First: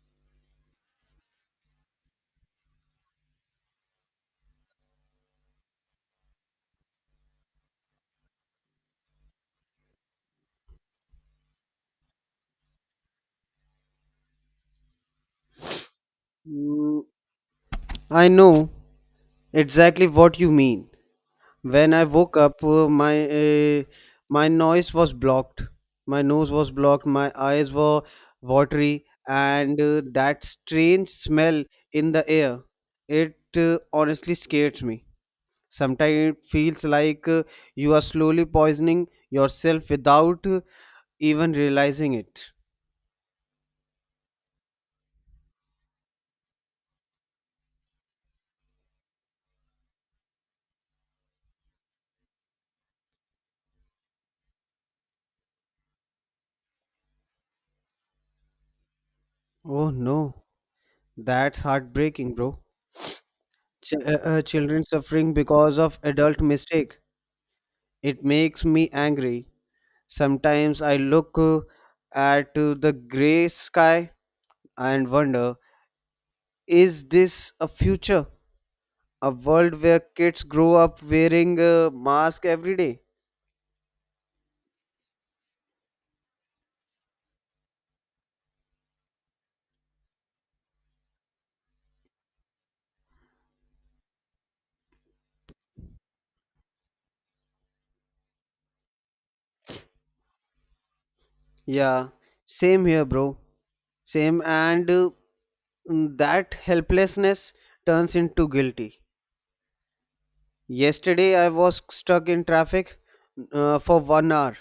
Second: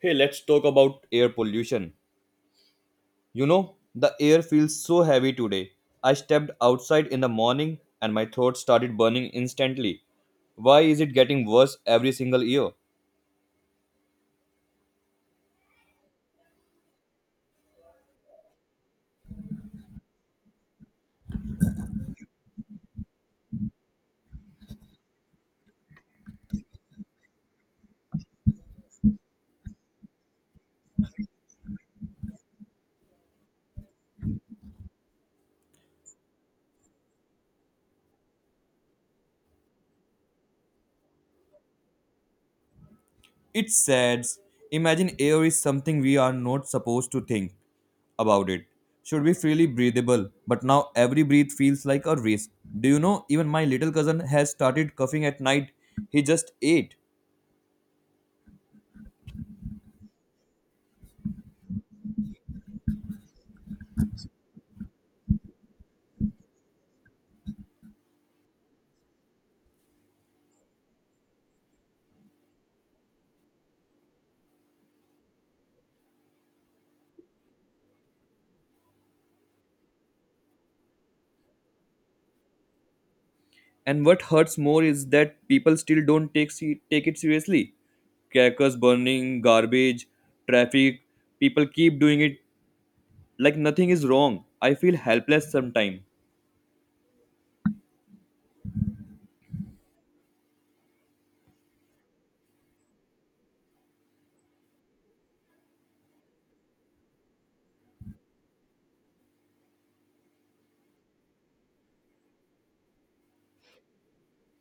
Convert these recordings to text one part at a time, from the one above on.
Hey, let's talk about air pollution. You know, the air feels so heavy today. I stepped outside in the morning and my throat started burning instantly. Why is it getting worse every single year? Mm, I know exactly what you mean. When I woke up, uh, my noise was blocked. My nose was blocked. My eyes were watery, and that strange smell in the air. It honestly scares me. Sometimes it feels like you are slowly poisoning yourself without even realizing it. It's sad. Imagine air is something we are not supposed to think about it. Should be freely breathable, but now every breath feels like a race. Do you know, even my little cousin has started coughing at night. He just ate. Oh no, that's heartbreaking, bro. Children suffering because of adult mistake. It makes me angry. Sometimes I look at the grey sky and wonder, is this a future? A world where kids grow up wearing a mask every day? And what hurts more is that people still don't take it seriously. Crackers burning, garbage, traffic. People keep doing it like nothing is wrong. I feel helpless sometimes. Yeah, same here, bro. Same, and that helplessness turns into guilty. Yesterday, I was stuck in traffic for one hour.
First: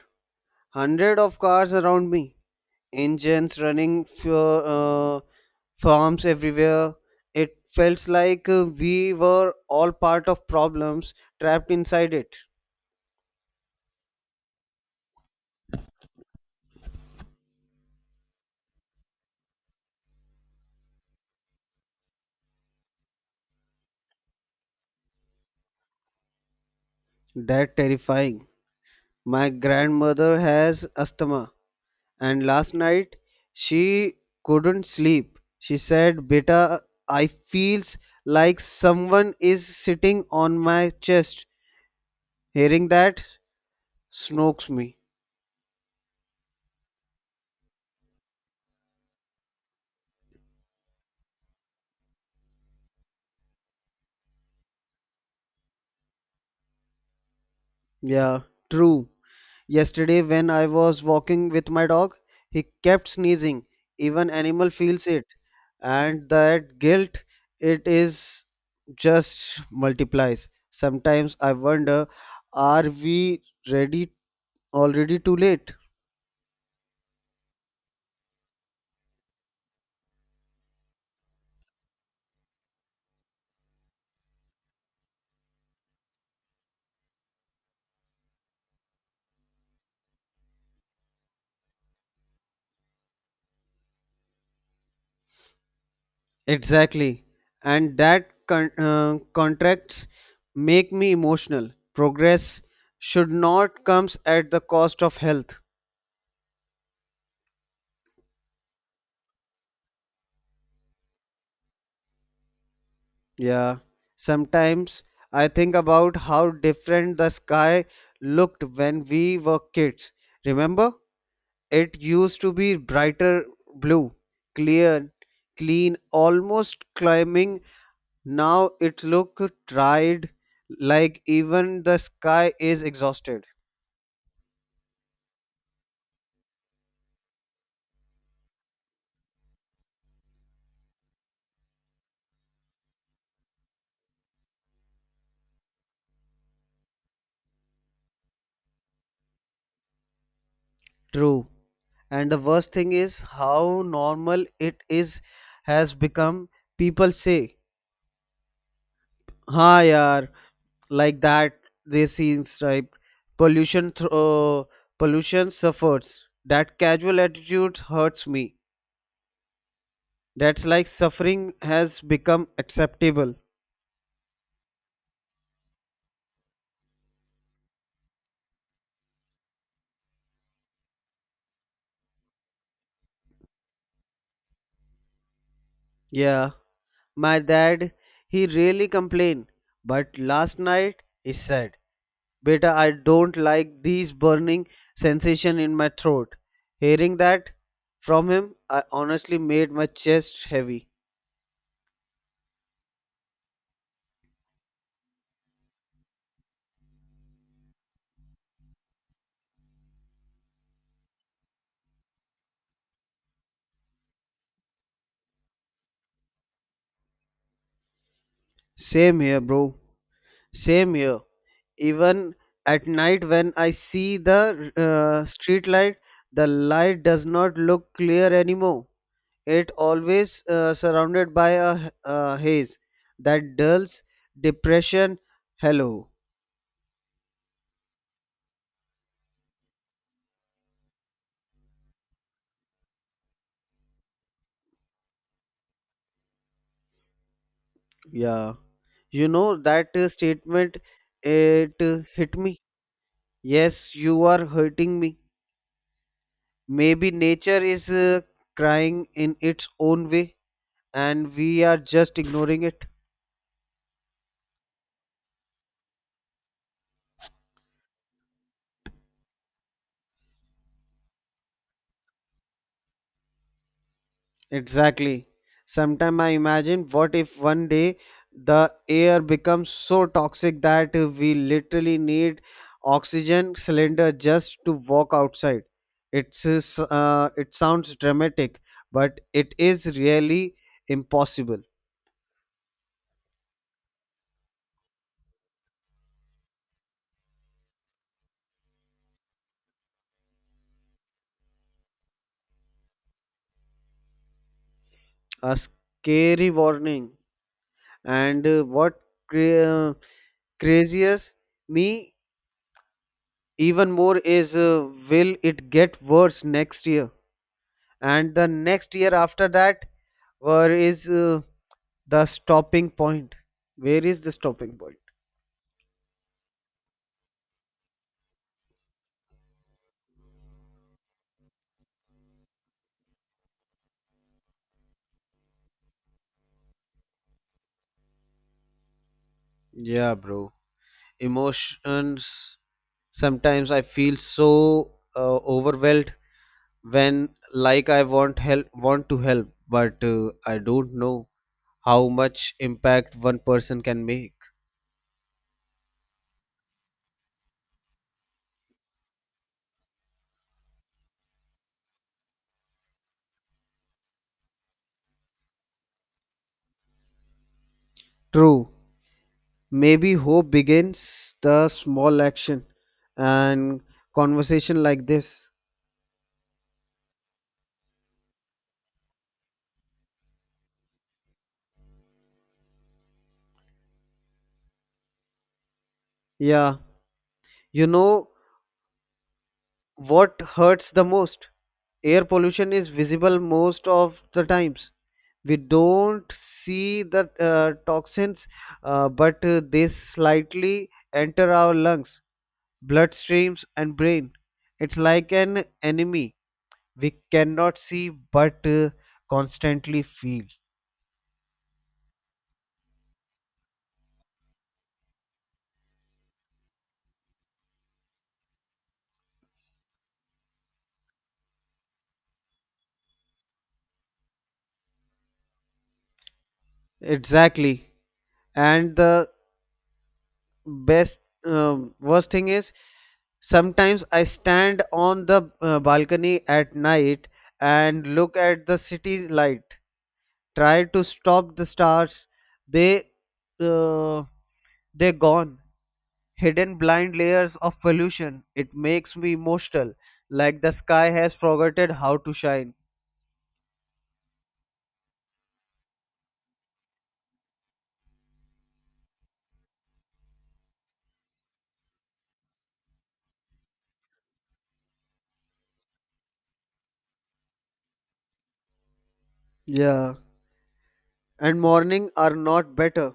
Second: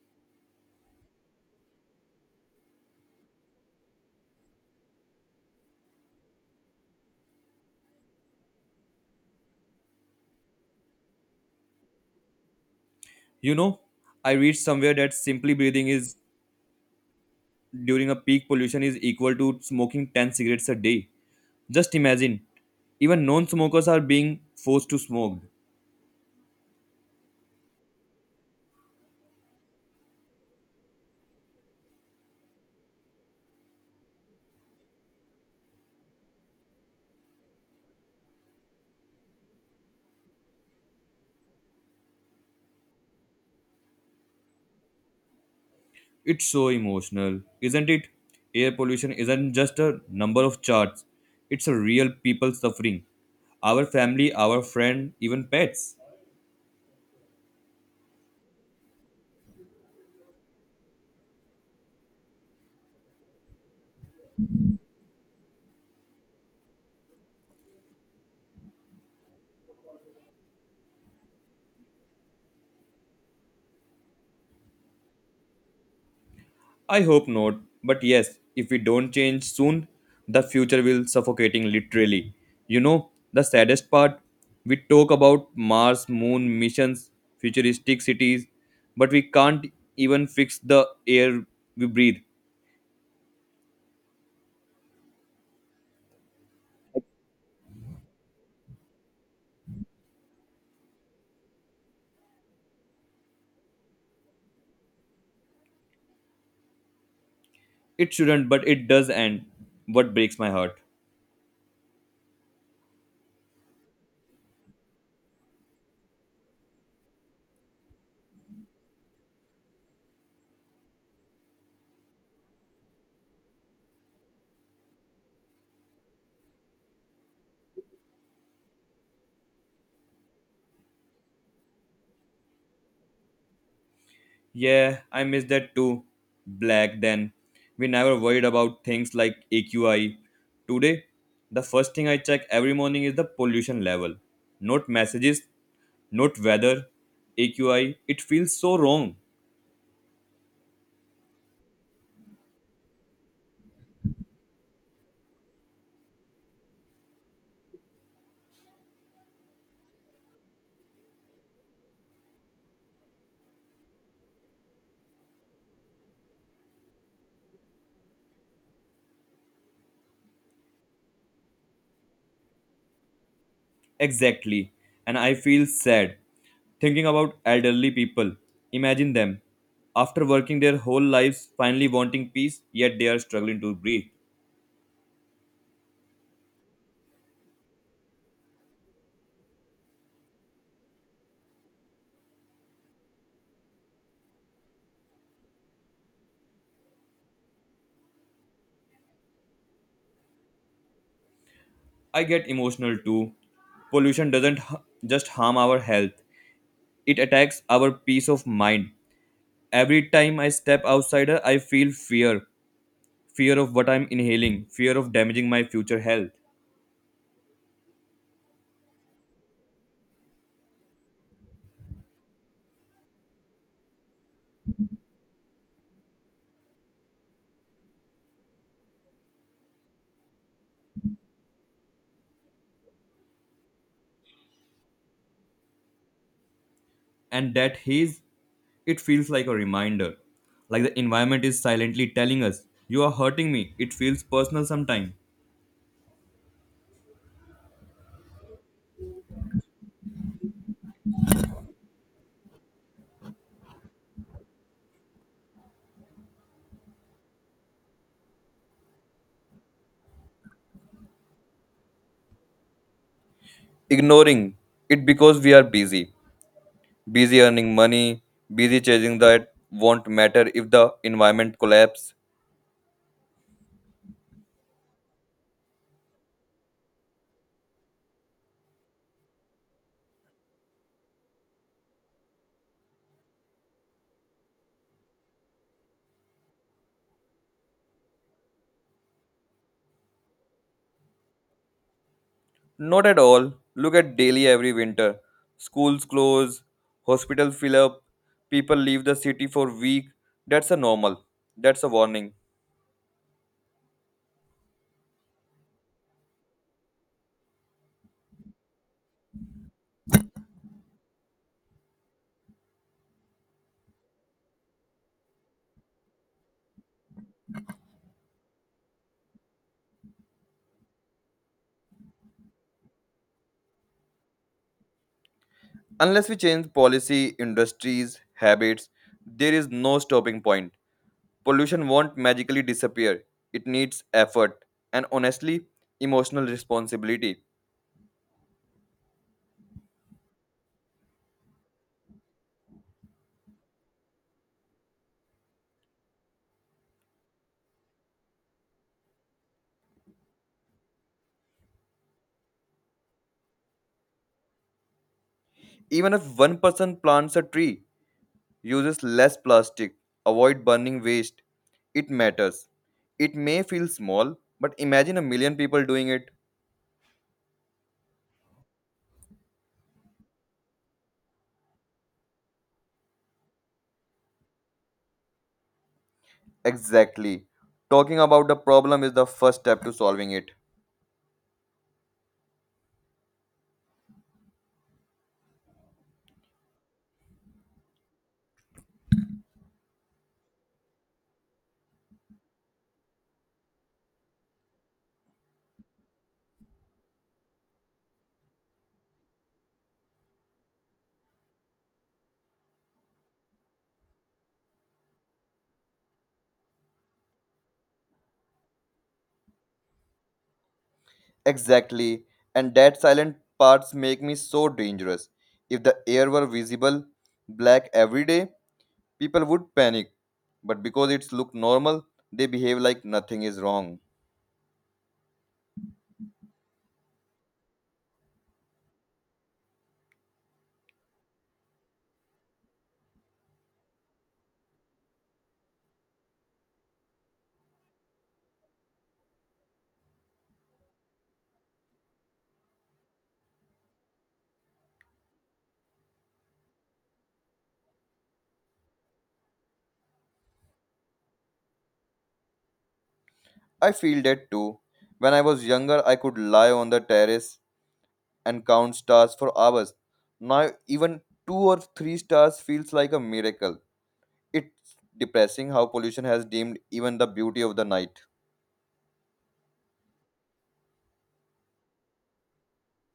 Hundred of cars around me. Engines running for farms everywhere. It felt like we were all part of problems, trapped inside it. You know, I read somewhere that simply breathing is during a peak pollution is equal to smoking 10 cigarettes a day. Just imagine, even non smokers are being forced to smoke. That terrifying. My grandmother has asthma, and last night she couldn't sleep. She said, beta, I feels like someone is sitting on my chest. Hearing that snokes me. It's so emotional, isn't it? Air pollution isn't just a number of charts, it's a real people suffering. Our family, our friend, even pets. Yeah, true. Yesterday, when I was walking with my dog, he kept sneezing. Even animal feels it, and that guilt, it is just multiplies. Sometimes I wonder, are we ready already too late? I hope not, but yes, if we don't change soon, the future will suffocating literally. You know, the saddest part, we talk about Mars, moon missions, futuristic cities, but we can't even fix the air we breathe. Exactly, and that contracts make me emotional. Progress should not comes at the cost of health. It shouldn't, but it does and what breaks my heart. Yeah, sometimes I think about how different the sky looked when we were kids. Remember? It used to be brighter blue, clear, clean, almost climbing. Now it look dried, like even the sky is exhausted. Yeah, I miss that too. Black then. We never worried about things like AQI. Today, the first thing I check every morning is the pollution level. Not messages, not weather. AQI, it feels so wrong. True. And the worst thing is how normal it is has become. People say हाँ यार, like that, they seem striped. pollution th- uh, Pollution suffers, that casual attitude hurts me. That's like suffering has become acceptable. Exactly. And I feel sad thinking about elderly people. Imagine them after working their whole lives finally wanting peace, yet they are struggling to breathe. Yeah, my dad, he really complained, but last night he said, beta, I don't like these burning sensation in my throat. Hearing that from him, I honestly made my chest heavy. I get emotional too. Pollution doesn't just harm our health, It attacks our peace of mind. Every time I step outside, I feel fear fear of what I'm inhaling, fear of damaging my future health. Same here, bro. Same here. Even at night when I see the street light, the light does not look clear anymore. It always surrounded by a haze that dulls depression. Hello. And that haze, it feels like a reminder. Like the environment is silently telling us, You are hurting me. It feels personal sometimes. Yeah, you know that statement, it hit me. Yes, you are hurting me. Maybe nature is crying in its own way, and we are just ignoring it. Ignoring it because we are busy. Busy earning money, busy chasing that won't matter if the environment collapse Exactly. Sometimes I imagine, what if one day the air becomes so toxic that we literally need oxygen cylinder just to walk outside? It sounds dramatic, but it is really impossible. Not at all. Look at Delhi every winter. Schools close, hospital fill up, people leave the city for week. That's a normal. That's a warning. A scary warning. And what cra- craziest me even more is, will it get worse next year? And the next year after that, where is the stopping point? Where is the stopping point? Unless we change policy, industries, habits, there is no stopping point. Pollution won't magically disappear. It needs effort and honestly, emotional responsibility. Yeah, bro, emotions. Sometimes I feel so overwhelmed when, like, I want to help, but I don't know how much impact one person can make. Even if one person plants a tree, uses less plastic, avoid burning waste. It matters. It may feel small, but imagine a million people doing it. True. Maybe hope begins the small action and conversation like this. Exactly. Talking about the problem is the first step to solving it. Yeah. You know, what hurts the most, air pollution is visible most of the times. We don't see the toxins, but they slightly enter our lungs, bloodstreams, and brain. It's like an enemy we cannot see but constantly feel. Exactly. And that silent parts make me so dangerous. If the air were visible, black every day, people would panic. But because it's look normal, they behave like nothing is wrong. Exactly. And the best worst thing is, sometimes I stand on the balcony at night and look at the city light, try to stop the stars. They uh, they're gone, hidden blind layers of pollution. It makes me emotional, like the sky has forgotten how to shine. I feel that too. When I was younger, I could lie on the terrace and count stars for hours. Now, even two or three stars feels like a miracle. It's depressing how pollution has dimmed even the beauty of the night. Yeah, and morning are not better.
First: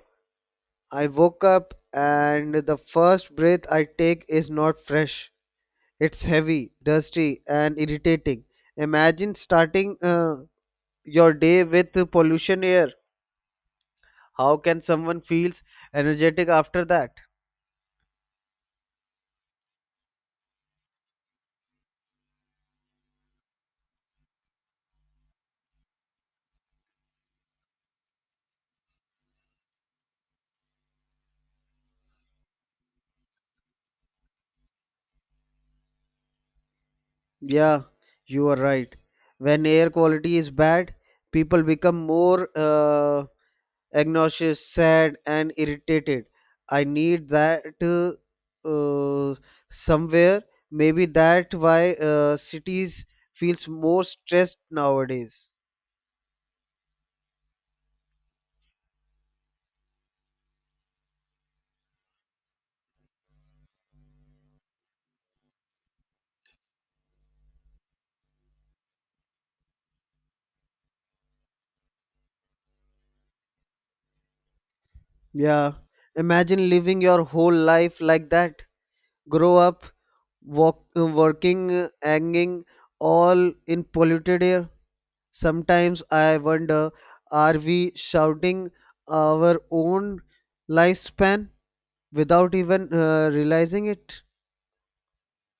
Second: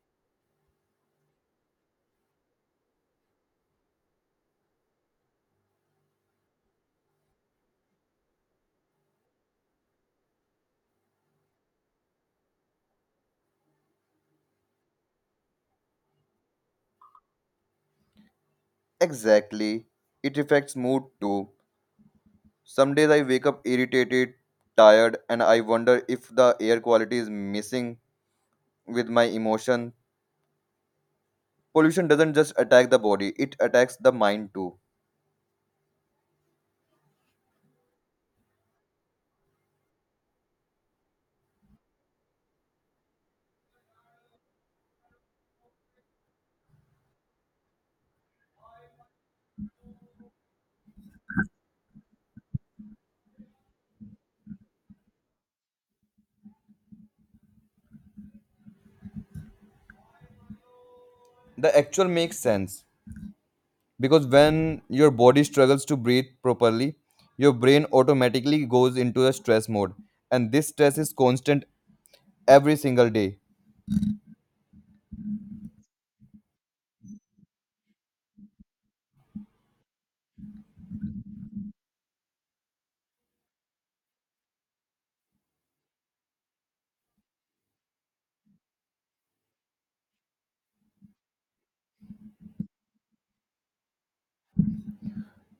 I woke up and the first breath I take is not fresh. It's heavy, dusty, and irritating. Imagine starting your day with pollution air. How can someone feels energetic after that? Exactly. It affects mood too. Some days I wake up irritated, tired, and I wonder if the air quality is missing with my emotion. Pollution doesn't just attack the body, it attacks the mind too. Yeah, you are right. When air quality is bad, people become more anxious, sad, and irritated. I need that somewhere. Maybe that why cities feels more stressed nowadays. The actual makes sense, because when your body struggles to breathe properly your brain automatically goes into a stress mode and this stress is constant every single day. Yeah, imagine living your whole life like that. Grow up, walk, working, hanging, all in polluted air. Sometimes I wonder, are we shouting our own lifespan without even realizing it?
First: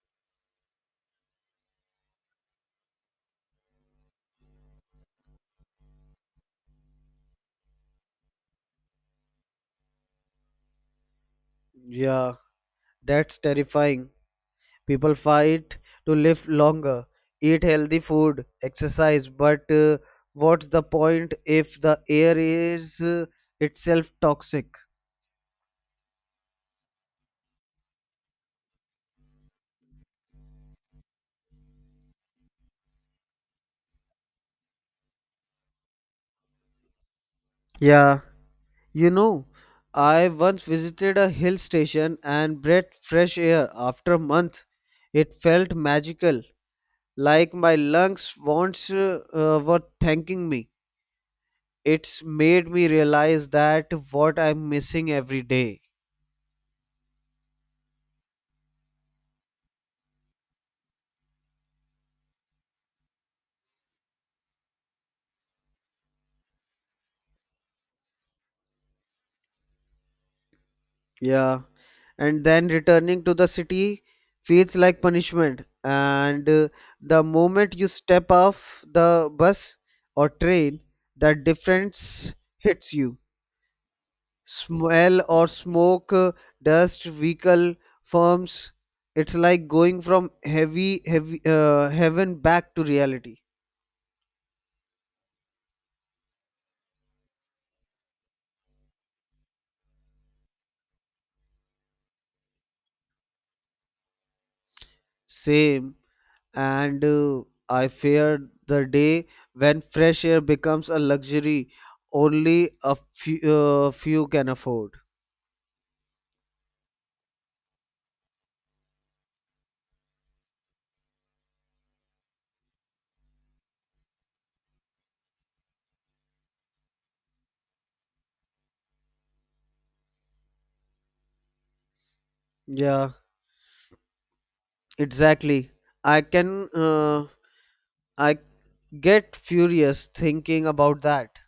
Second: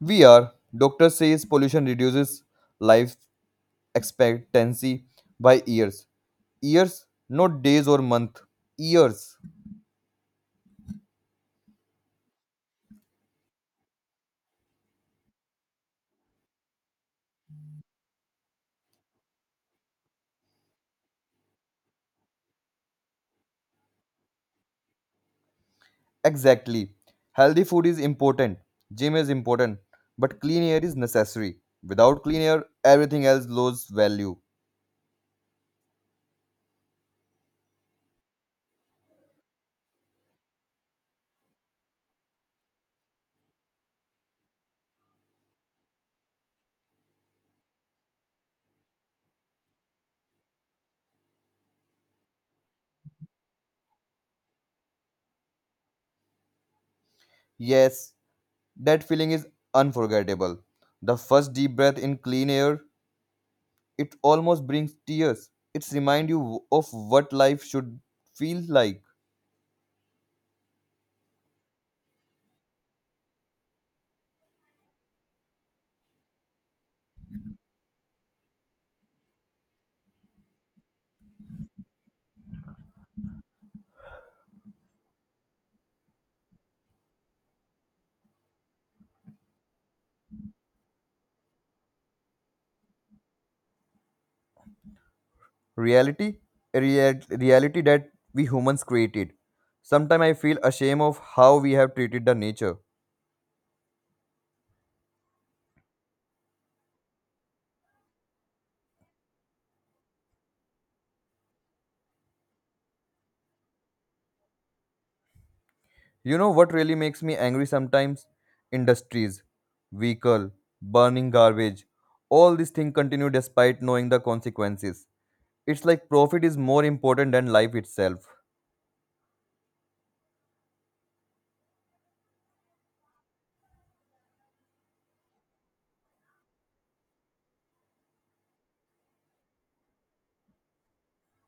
We are doctor says pollution reduces life expectancy by years, years, not days or month, years. Yeah, that's terrifying. People fight to live longer, eat healthy food, exercise, but what's the point if the air is itself toxic? Exactly. Healthy food is important, gym is important, but clean air is necessary. Without clean air everything else loses value. Yeah, you know, I once visited a hill station and breathed fresh air after a month. It felt magical, like my lungs once were thanking me. It's made me realize that what I'm missing every day. Yes. That feeling is unforgettable. The first deep breath in clean air, it almost brings tears. It's remind you of what life should feel like. Yeah, and then returning to the city feels like punishment. And the moment you step off the bus or train, that difference hits you, smell or smoke, dust, vehicle, firms. It's like going from heavy, heavy heaven back to reality. Reality, a reality that we humans created. Sometimes I feel ashamed of how we have treated the nature. Same, and I fear the day when fresh air becomes a luxury only few can afford. You know what really makes me angry sometimes? Industries, vehicle, burning garbage. All these things continue despite knowing the consequences. It's like profit is more important than life itself. Yeah, exactly. I can uh, I get furious thinking about that.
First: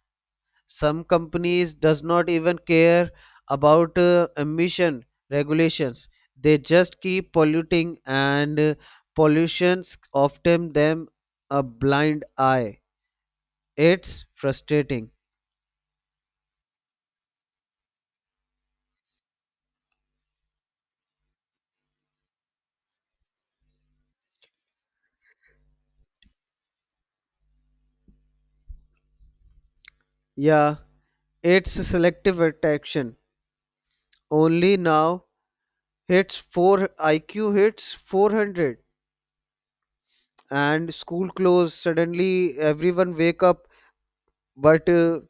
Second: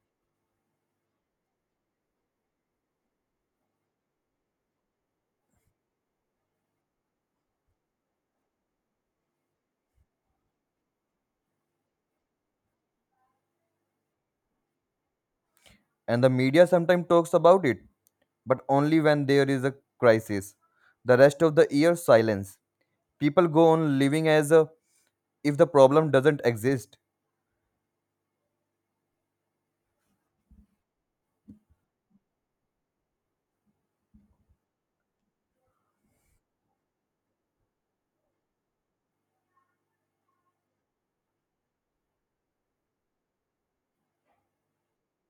Some companies does not even care about emission regulations. They just keep polluting, and pollutions often them a blind eye. It's frustrating. And the media sometimes talks about it, but only when there is a crisis. The rest of the year, silence. People go on living as if the problem doesn't exist. Yeah, it's selective attraction. Only now hits 4 IQ hits 400 and school close. Suddenly everyone wake up, but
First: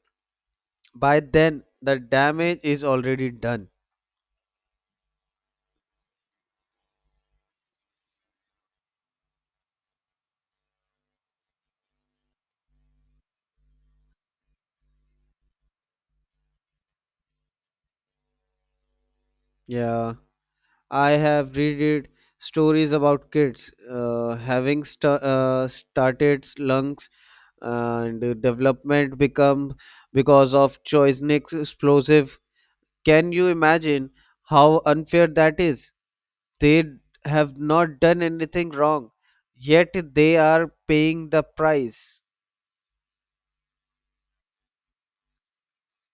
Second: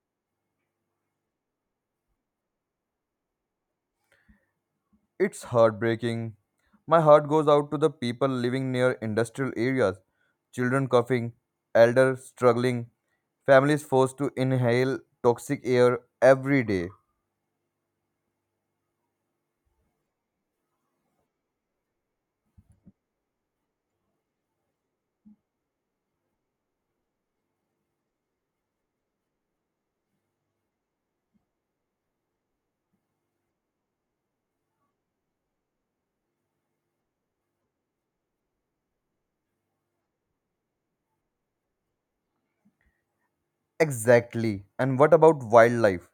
by then the damage is already done. It's heartbreaking. My heart goes out to the people living near industrial areas, children coughing, elders struggling, families forced to inhale toxic air every day. Yeah, I have read it, stories about kids having started lungs and development become because of Choisnik's explosive. Can you imagine how unfair that is? They have not done anything wrong, yet they are paying the price. Exactly. And what about wildlife?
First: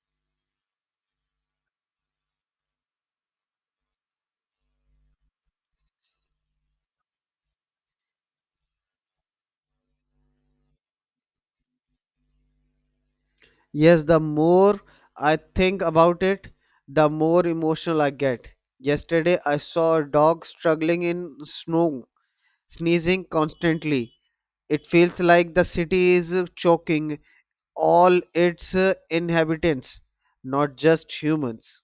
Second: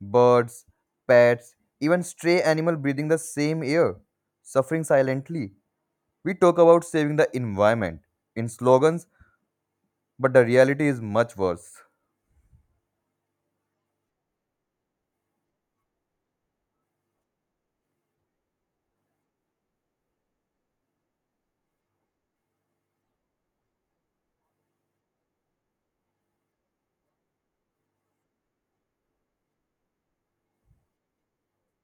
Birds, pets, even stray animal breathing the same air, suffering silently. We talk about saving the environment in slogans, but the reality is much worse. Yes, the more I think about it, the more emotional I get. Yesterday, I saw a dog struggling in snow, sneezing constantly. It feels like the city is choking all its inhabitants, not just humans.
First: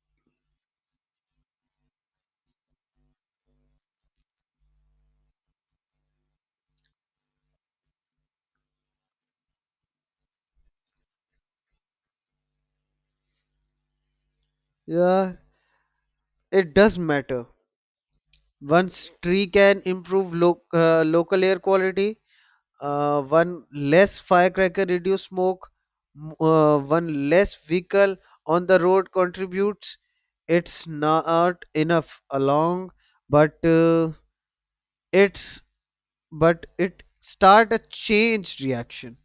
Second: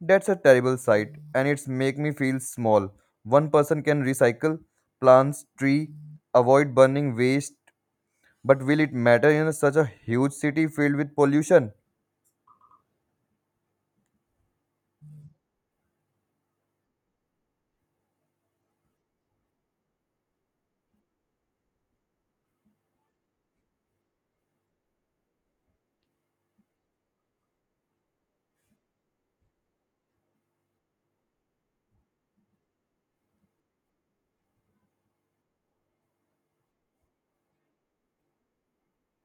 That's a terrible sight and it's make me feel small. One person can recycle plants, tree, avoid burning waste, but will it matter in such a huge city filled with pollution? Yeah, it does matter. One tree can improve local air quality. One less firecracker reduce smoke. One less vehicle on the road contributes. It's not enough along, but uh, it's but it start a change reaction.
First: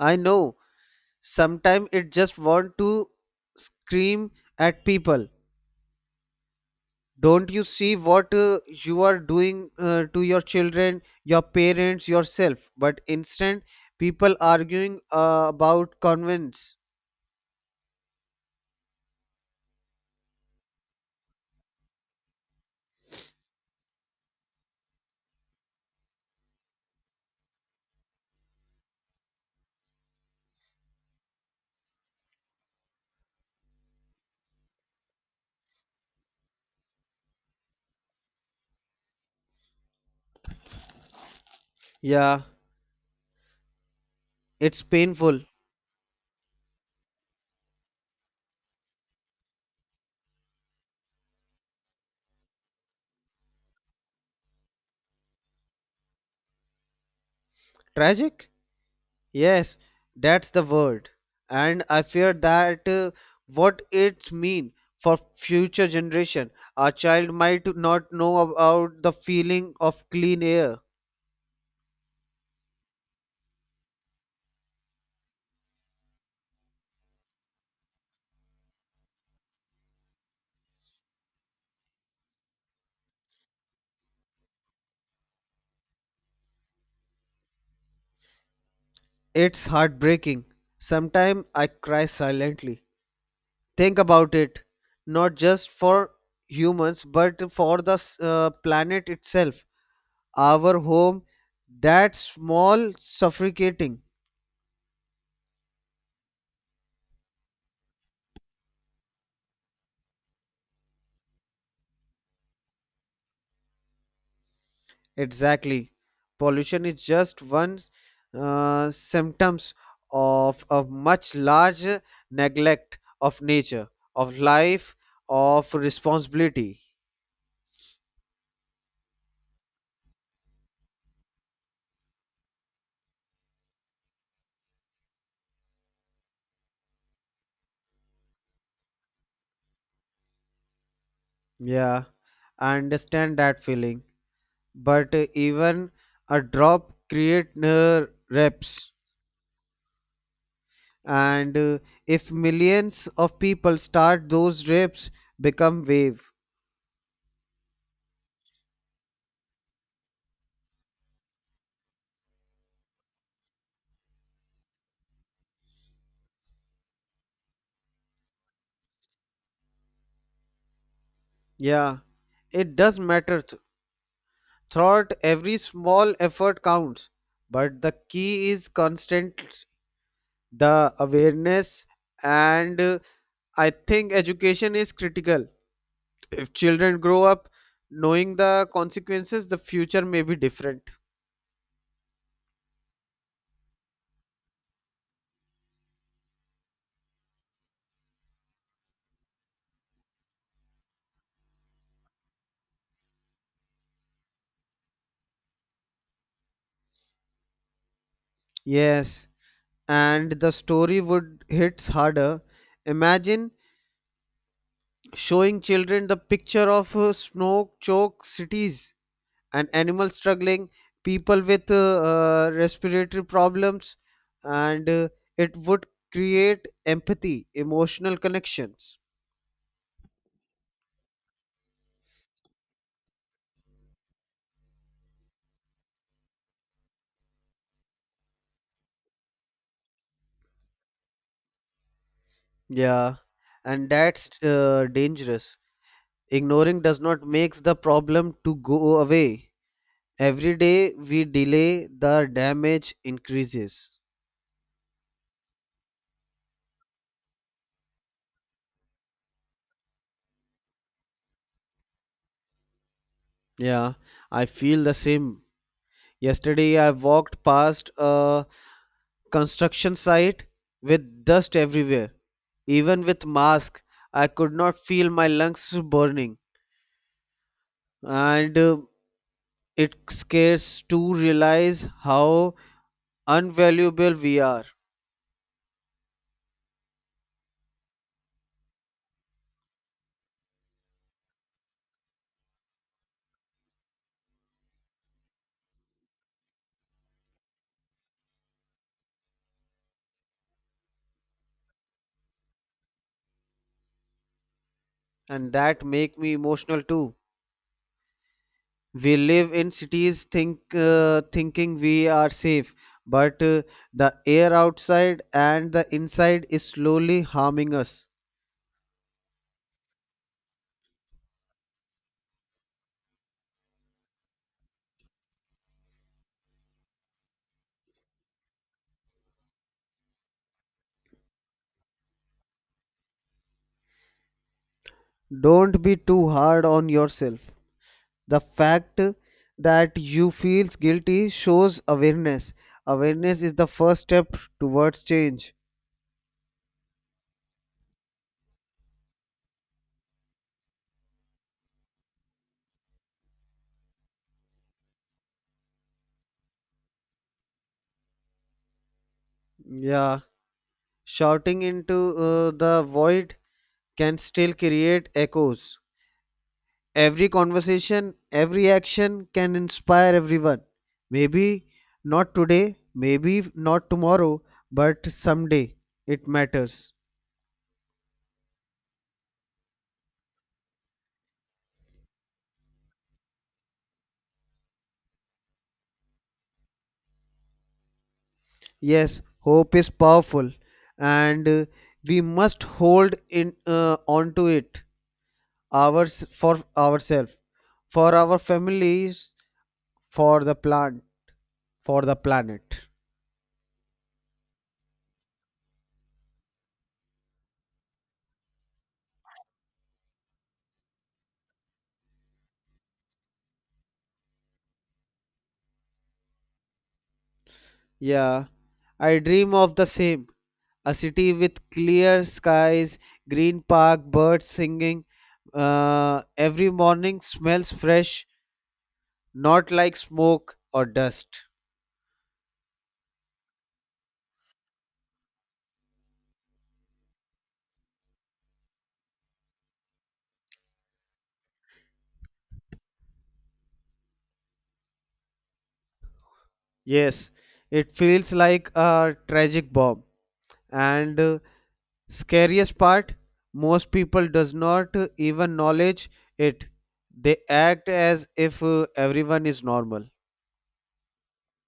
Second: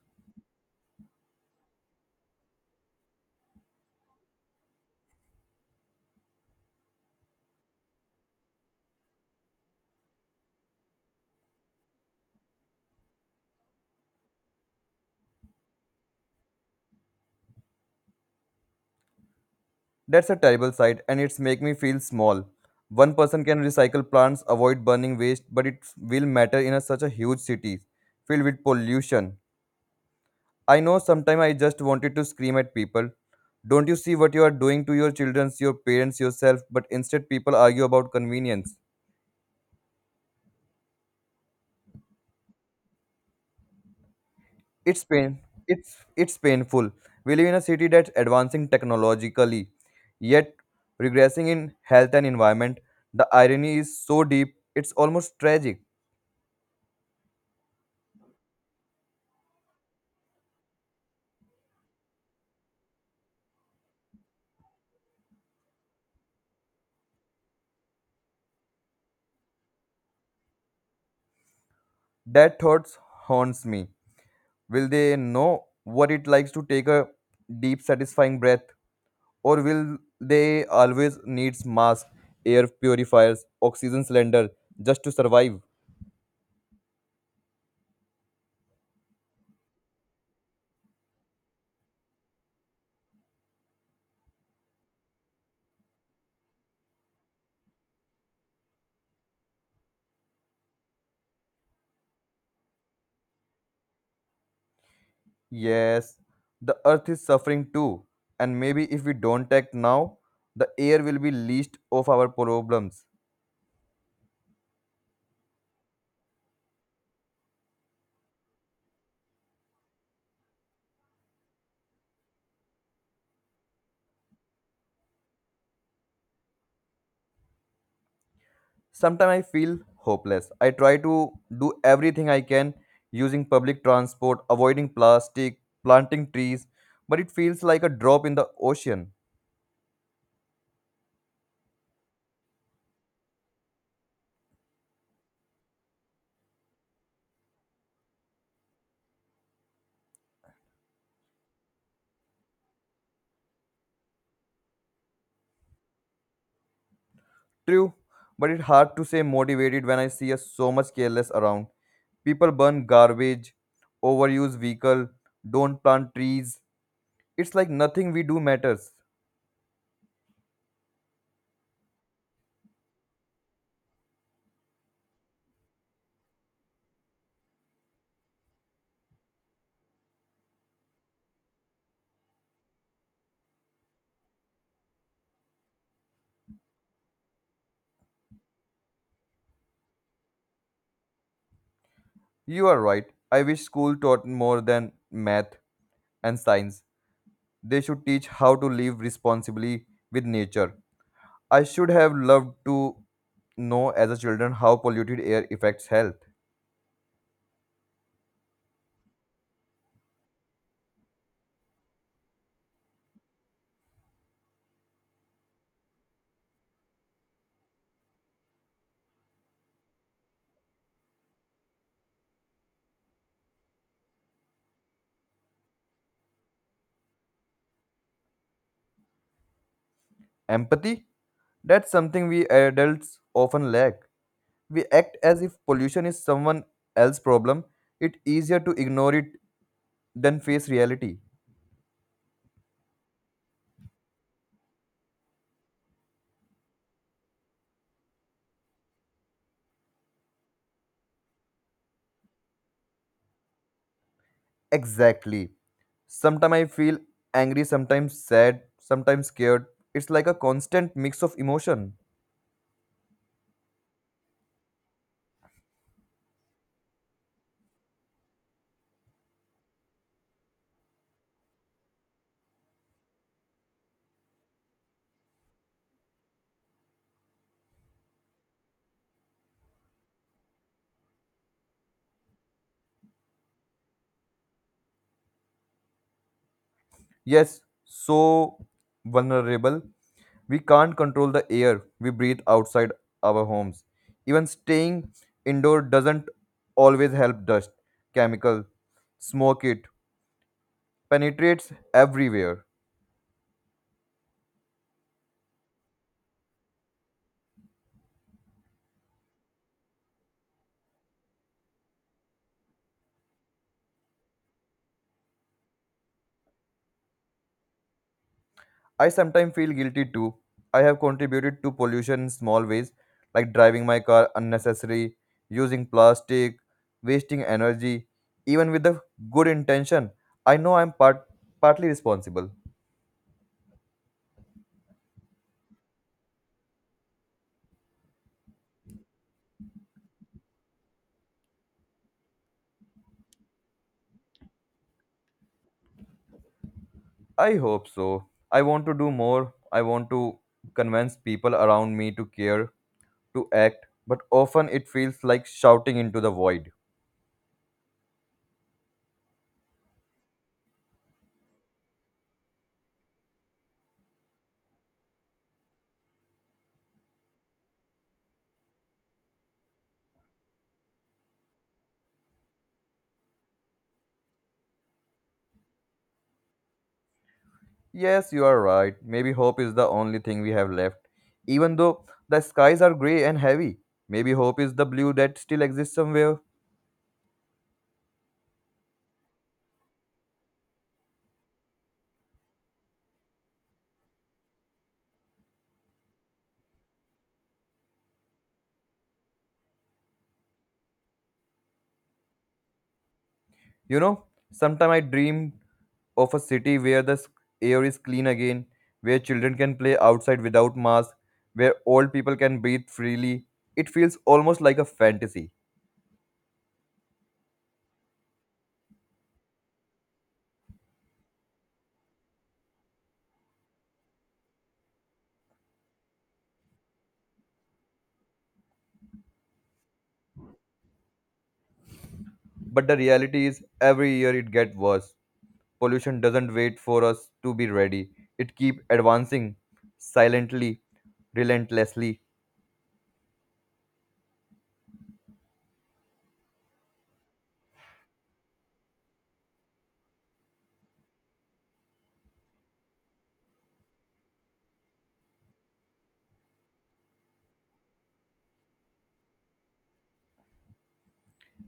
I know, sometimes it just want to scream at people. Don't you see what you are doing to your children, your parents, yourself? But instant people arguing about convents. That's a terrible sight and it's make me feel small. One person can recycle plants, avoid burning waste, but it will matter in a, such a huge city filled with pollution. I know sometimes I just wanted to scream at people. Don't you see what you are doing to your children, your parents, yourself, but instead people argue about convenience. Yeah, it's It's pain painful. It's painful. We live in a city that's advancing technologically, yet regressing in health and environment. The irony is so deep, it's almost tragic. Tragic. Yes, that's the word. And I fear that what it mean for future generation. A child might not know about the feeling of clean air. That thoughts haunts me. Will they know what it likes to take a deep, satisfying breath, or will they always needs masks, air purifiers, oxygen cylinder just to survive? It's heartbreaking. Sometimes I cry silently. Think about it, not just for humans, but for the planet itself. Our home, that small, suffocating. Yes, the earth is suffering too, and maybe if we don't act now, the air will be least of our problems. Exactly. Pollution is just one symptoms of a much larger neglect of nature, of life, of responsibility. Sometimes I feel hopeless. I try to do everything I can using public transport, avoiding plastic, planting trees, but it feels like a drop in the ocean. Yeah, I understand that feeling. But even a drop create reps, and if millions of people start, those reps become wave. True, but it's hard to stay motivated when I see a so much careless around. People burn garbage, overuse vehicle, don't plant trees. It's like nothing we do matters. Yeah, it does matter. Throughout, every small effort counts, but the key is constant, the awareness, and I think education is critical. If children grow up knowing the consequences, the future may be different. You are right. I wish school taught more than math and science. They should teach how to live responsibly with nature. I should have loved to know as a children how polluted air affects health. Yes, and the story would hits harder. Imagine showing children the picture of snow choked cities and animals struggling, people with respiratory problems, and it would create empathy, emotional connections. Empathy? That's something we adults often lack. We act as if pollution is someone else's problem. It's easier to ignore it than face reality. Yeah, and that's dangerous. Ignoring does not makes the problem to go away. Every day we delay, the damage increases. Exactly. Sometimes I feel angry, sometimes sad, sometimes scared. It's like a constant mix of emotion. Yeah, I feel the same. Yesterday I walked past a construction site with dust everywhere. Even with mask, I could not feel my lungs burning, and it scares to realize how unvaluable we are. Yes, so vulnerable. We can't control the air we breathe outside our homes. Even staying indoor doesn't always help dust, chemical, smoke it penetrates everywhere. And that make me emotional too. We live in cities, thinking we are safe, but the air outside and the inside is slowly harming us. I sometimes feel guilty too. I have contributed to pollution in small ways like driving my car unnecessary, using plastic, wasting energy even with the good intention. I know I'm partly responsible. Don't be too hard on yourself. The fact that you feel guilty shows awareness. Awareness is the first step towards change. I hope so. I want to do more. I want to convince people around me to care, to act, but often it feels like shouting into the void. Yeah, shouting into the void can still create echoes. Every conversation, every action can inspire everyone. Maybe not today, maybe not tomorrow, but someday it matters. Yes, you are right. Maybe hope is the only thing we have left. Even though the skies are grey and heavy, maybe hope is the blue that still exists somewhere. Yes, hope is powerful, and we must hold in on to it, ours, for ourselves, for our families, for the plant for the planet. You know, sometimes I dream of a city where the air is clean again, where children can play outside without masks, where old people can breathe freely. It feels almost like a fantasy. Yeah, I dream of the same. A city with clear skies, green park, birds singing, every morning smells fresh, not like smoke or dust. But the reality is, every year it gets worse. Pollution doesn't wait for us to be ready. It keeps advancing silently, relentlessly. Yes, it feels like a tragic bomb, and scariest part, most people does not even knowledge it. They act as if everyone is normal.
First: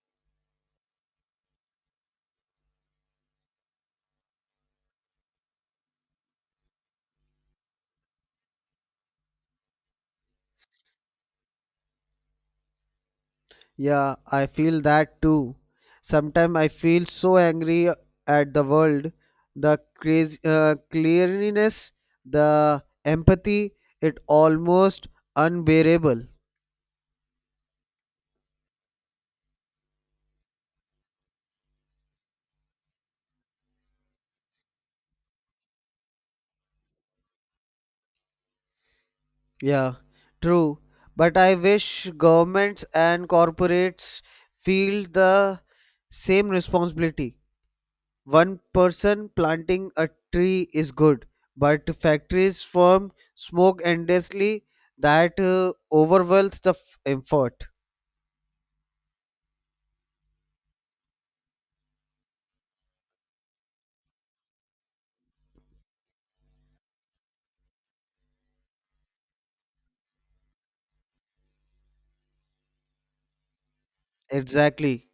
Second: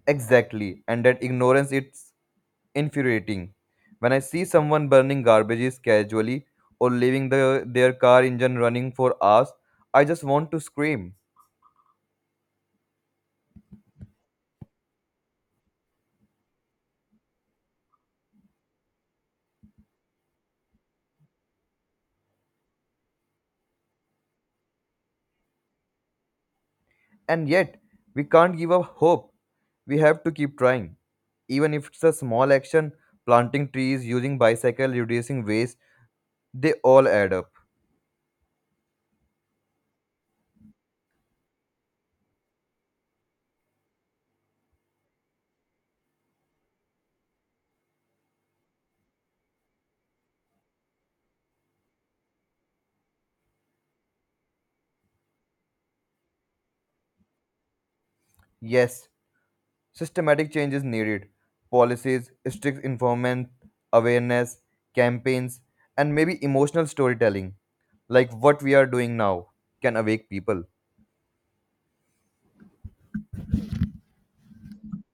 Exactly, and that ignorance it's infuriating. When I see someone burning garbages casually or leaving the, their car engine running for hours, I just want to scream. Yeah, I feel that too. Sometimes I feel so angry at the world, the crazy, cleanliness, the empathy, it almost unbearable. And yet, we can't give up hope. We have to keep trying. Even if it's a small action, planting trees, using bicycle, reducing waste, They all add up. Yeah, true. But I wish governments and corporates feel the same responsibility. One person planting a tree is good, but factories form smoke endlessly that overwhelms the effort. Yes, systematic change is needed. Policies, strict enforcement, awareness, campaigns, and maybe emotional storytelling, like what we are doing now, can awake people. Exactly.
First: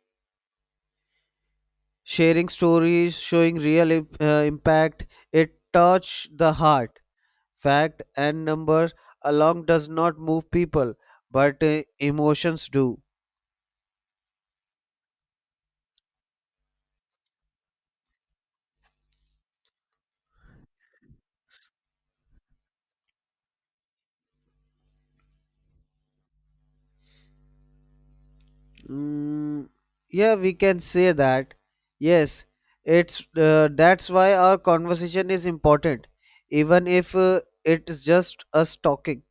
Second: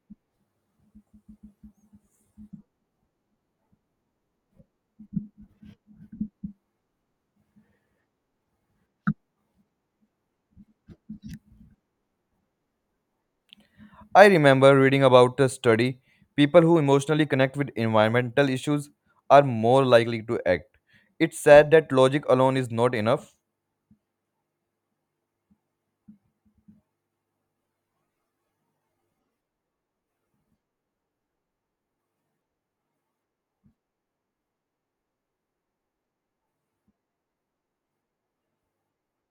Sharing stories, showing real impact, it touch the heart. Fact and numbers along does not move people, but emotions do. I remember reading about a study people who emotionally connect with environmental issues are more likely to act. It's sad that logic alone is not enough. Mm, yeah, we can say that. Yes, it's that's why our conversation is important, even if it's just us talking.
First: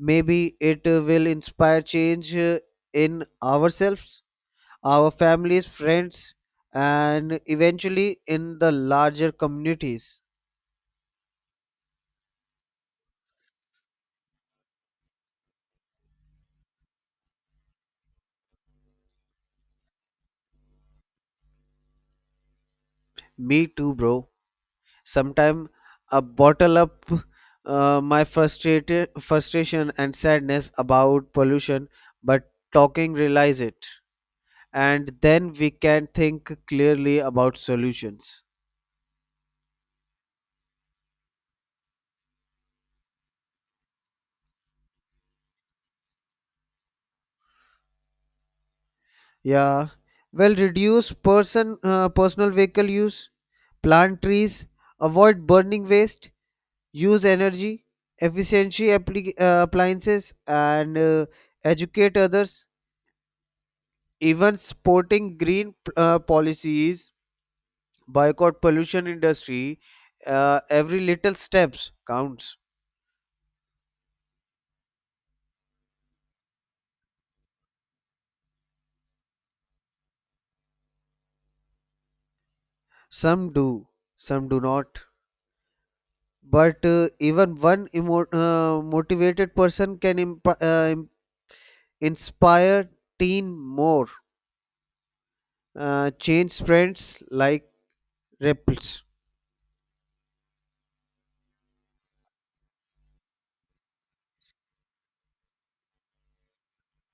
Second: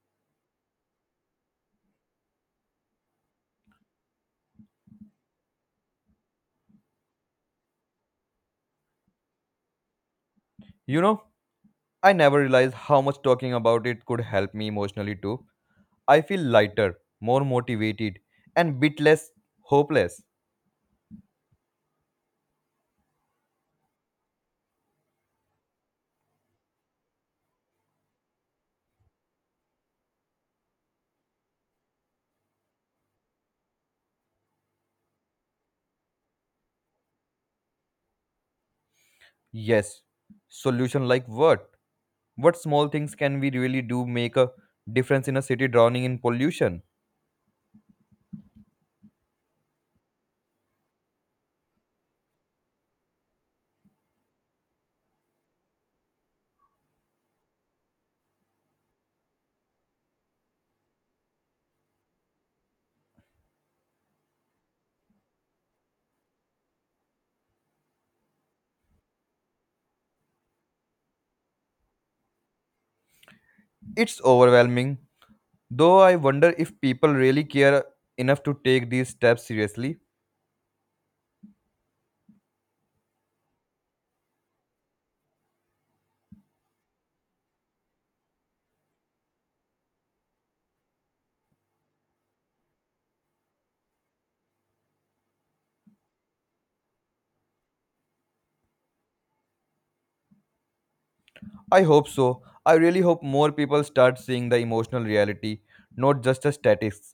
Maybe it will inspire change in ourselves, our families, friends, and eventually in the larger communities. You know, I never realized how much talking about it could help me emotionally too. I feel lighter, more motivated, and bit less hopeless. Me too, bro. Sometimes I bottle up my frustrated frustration and sadness about pollution, but talking realize it, and then we can think clearly about solutions. Yes. Solution like what? What small things can we really do make a difference in a city drowning in pollution? Yeah, well, reduce personal vehicle use, plant trees, avoid burning waste, use energy efficiency appliances, and educate others, even supporting green policies, boycott pollution industry. Every little steps counts. It's overwhelming. Though I wonder if people really care enough to take these steps seriously. Some do, some do not, but even one motivated person can inspire teen more, change sprints like ripples. I hope so. I really hope more people start seeing the emotional reality, not just the statistics.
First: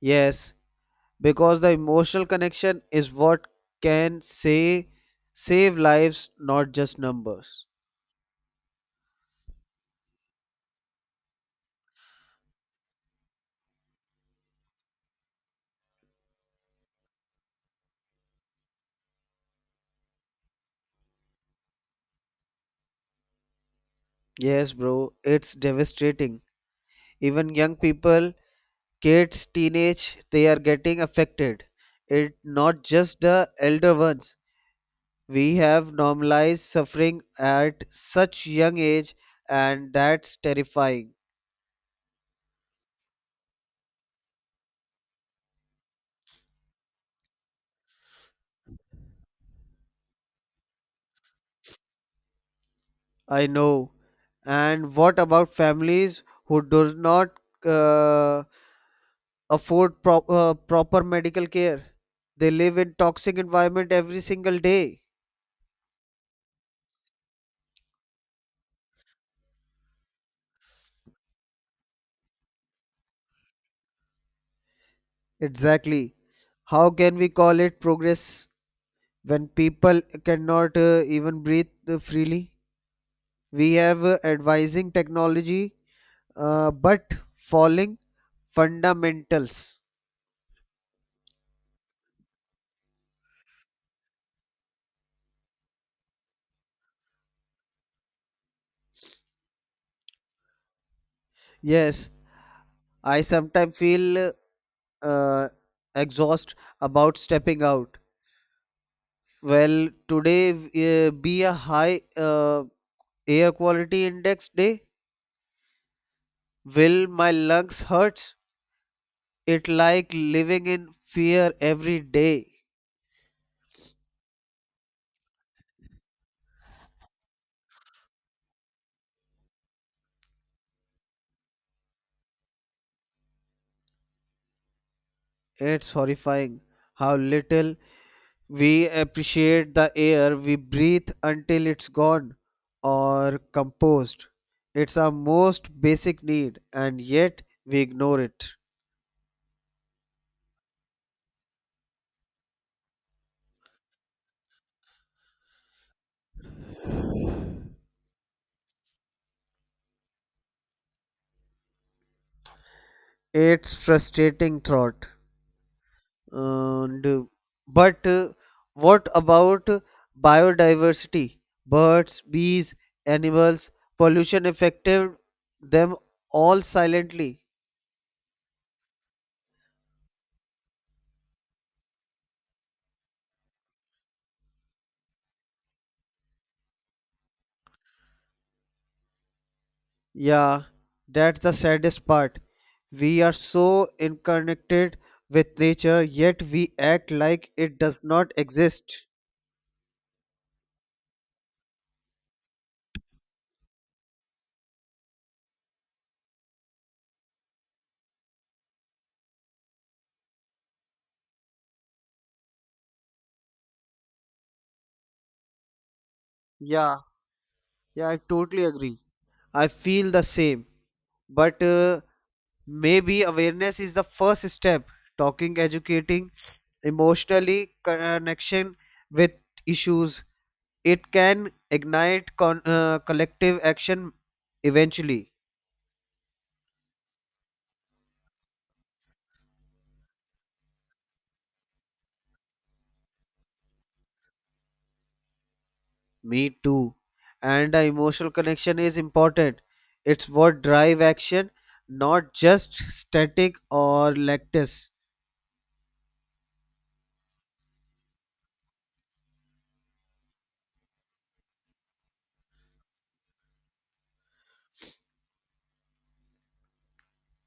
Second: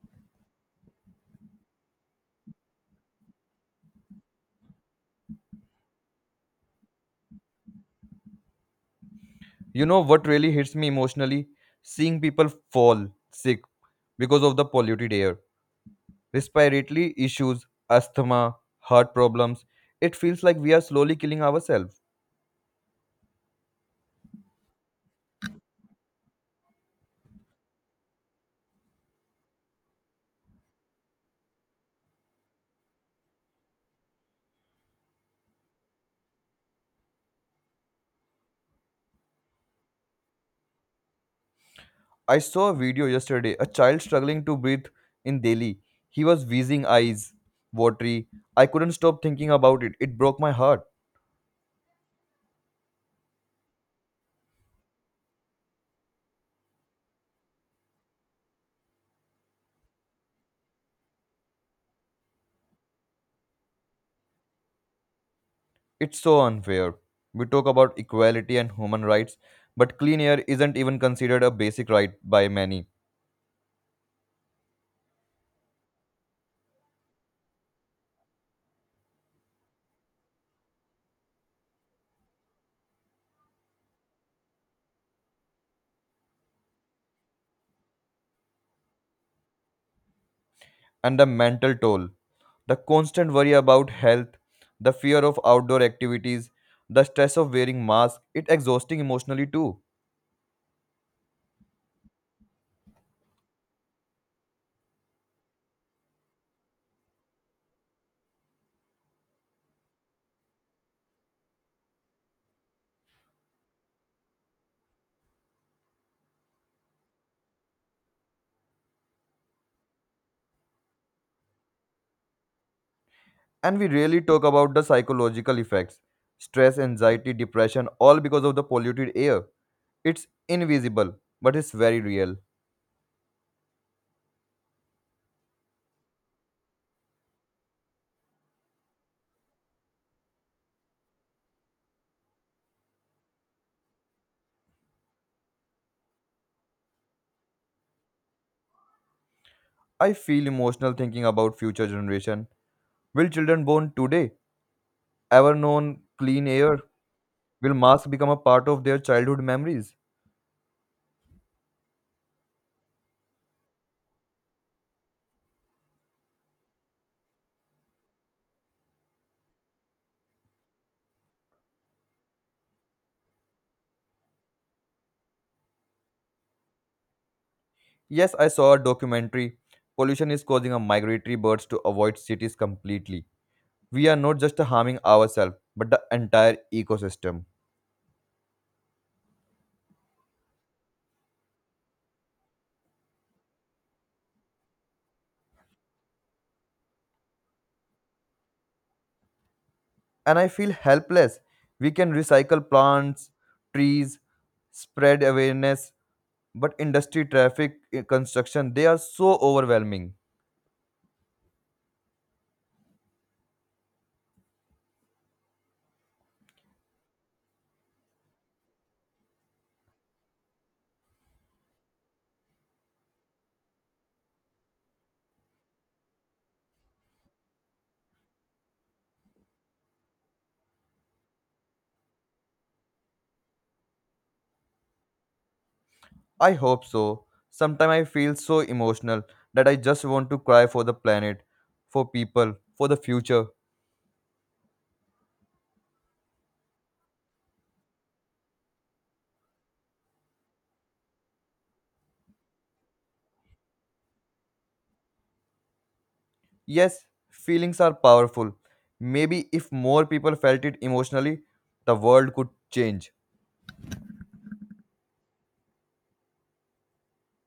Yes, because the emotional connection is what can say save lives, not just numbers. You know what really hits me emotionally? Seeing people fall sick because of the polluted air respiratory issues, asthma, heart problems. It feels like we are slowly killing ourselves. Yes, bro, it's devastating. Even young people, kids, teenage, they are getting affected. It not just the elder ones. We have normalized suffering at such young age, and that's terrifying. I saw a video yesterday, a child struggling to breathe in Delhi. He was wheezing eyes, watery. I couldn't stop thinking about it. It broke my heart. I know. And what about families who do not uh, afford proper medical care? They live in toxic environment every single day. It's so unfair. We talk about equality and human rights, but clean air isn't even considered a basic right by many. Exactly. How can we call it progress when people cannot even breathe freely? We have advising technology, but falling fundamentals. And the mental toll. The constant worry about health, the fear of outdoor activities, the stress of wearing masks, it exhausting emotionally too. Yes, I sometimes feel uh, exhaust about stepping out. Well, today be a high air quality index day. Will my lungs hurt? It like living in fear every day. And we rarely talk about the psychological effects stress, anxiety, depression, all because of the polluted air. It's invisible, but it's very real. It's horrifying how little we appreciate the air we breathe until it's gone or composed. It's our most basic need, and yet we ignore it. I feel emotional thinking about future generation. Will children born today ever known clean air? Will masks become a part of their childhood memories? It's frustrating thought. And, uh, but what about biodiversity? Birds, bees, animals, pollution affected them all silently. Yes, I saw a documentary. Pollution is causing our migratory birds to avoid cities completely. We are not just harming ourselves, but the entire ecosystem. Yeah, that's the saddest part. We are so interconnected with nature, yet we act like it does not exist. And I feel helpless. We can recycle plants, trees, spread awareness, but industry, traffic, construction, they are so overwhelming. Yeah, yeah, I totally agree. I feel the same. But maybe awareness is the first step. Talking, educating, emotionally connection with issues. It can ignite collective action eventually. I hope so. Sometimes I feel so emotional that I just want to cry for the planet, for people, for the future. Me too. And the emotional connection is important. It's what drive action, not just static or lactis. Yes, feelings are powerful. Maybe if more people felt it emotionally, the world could change.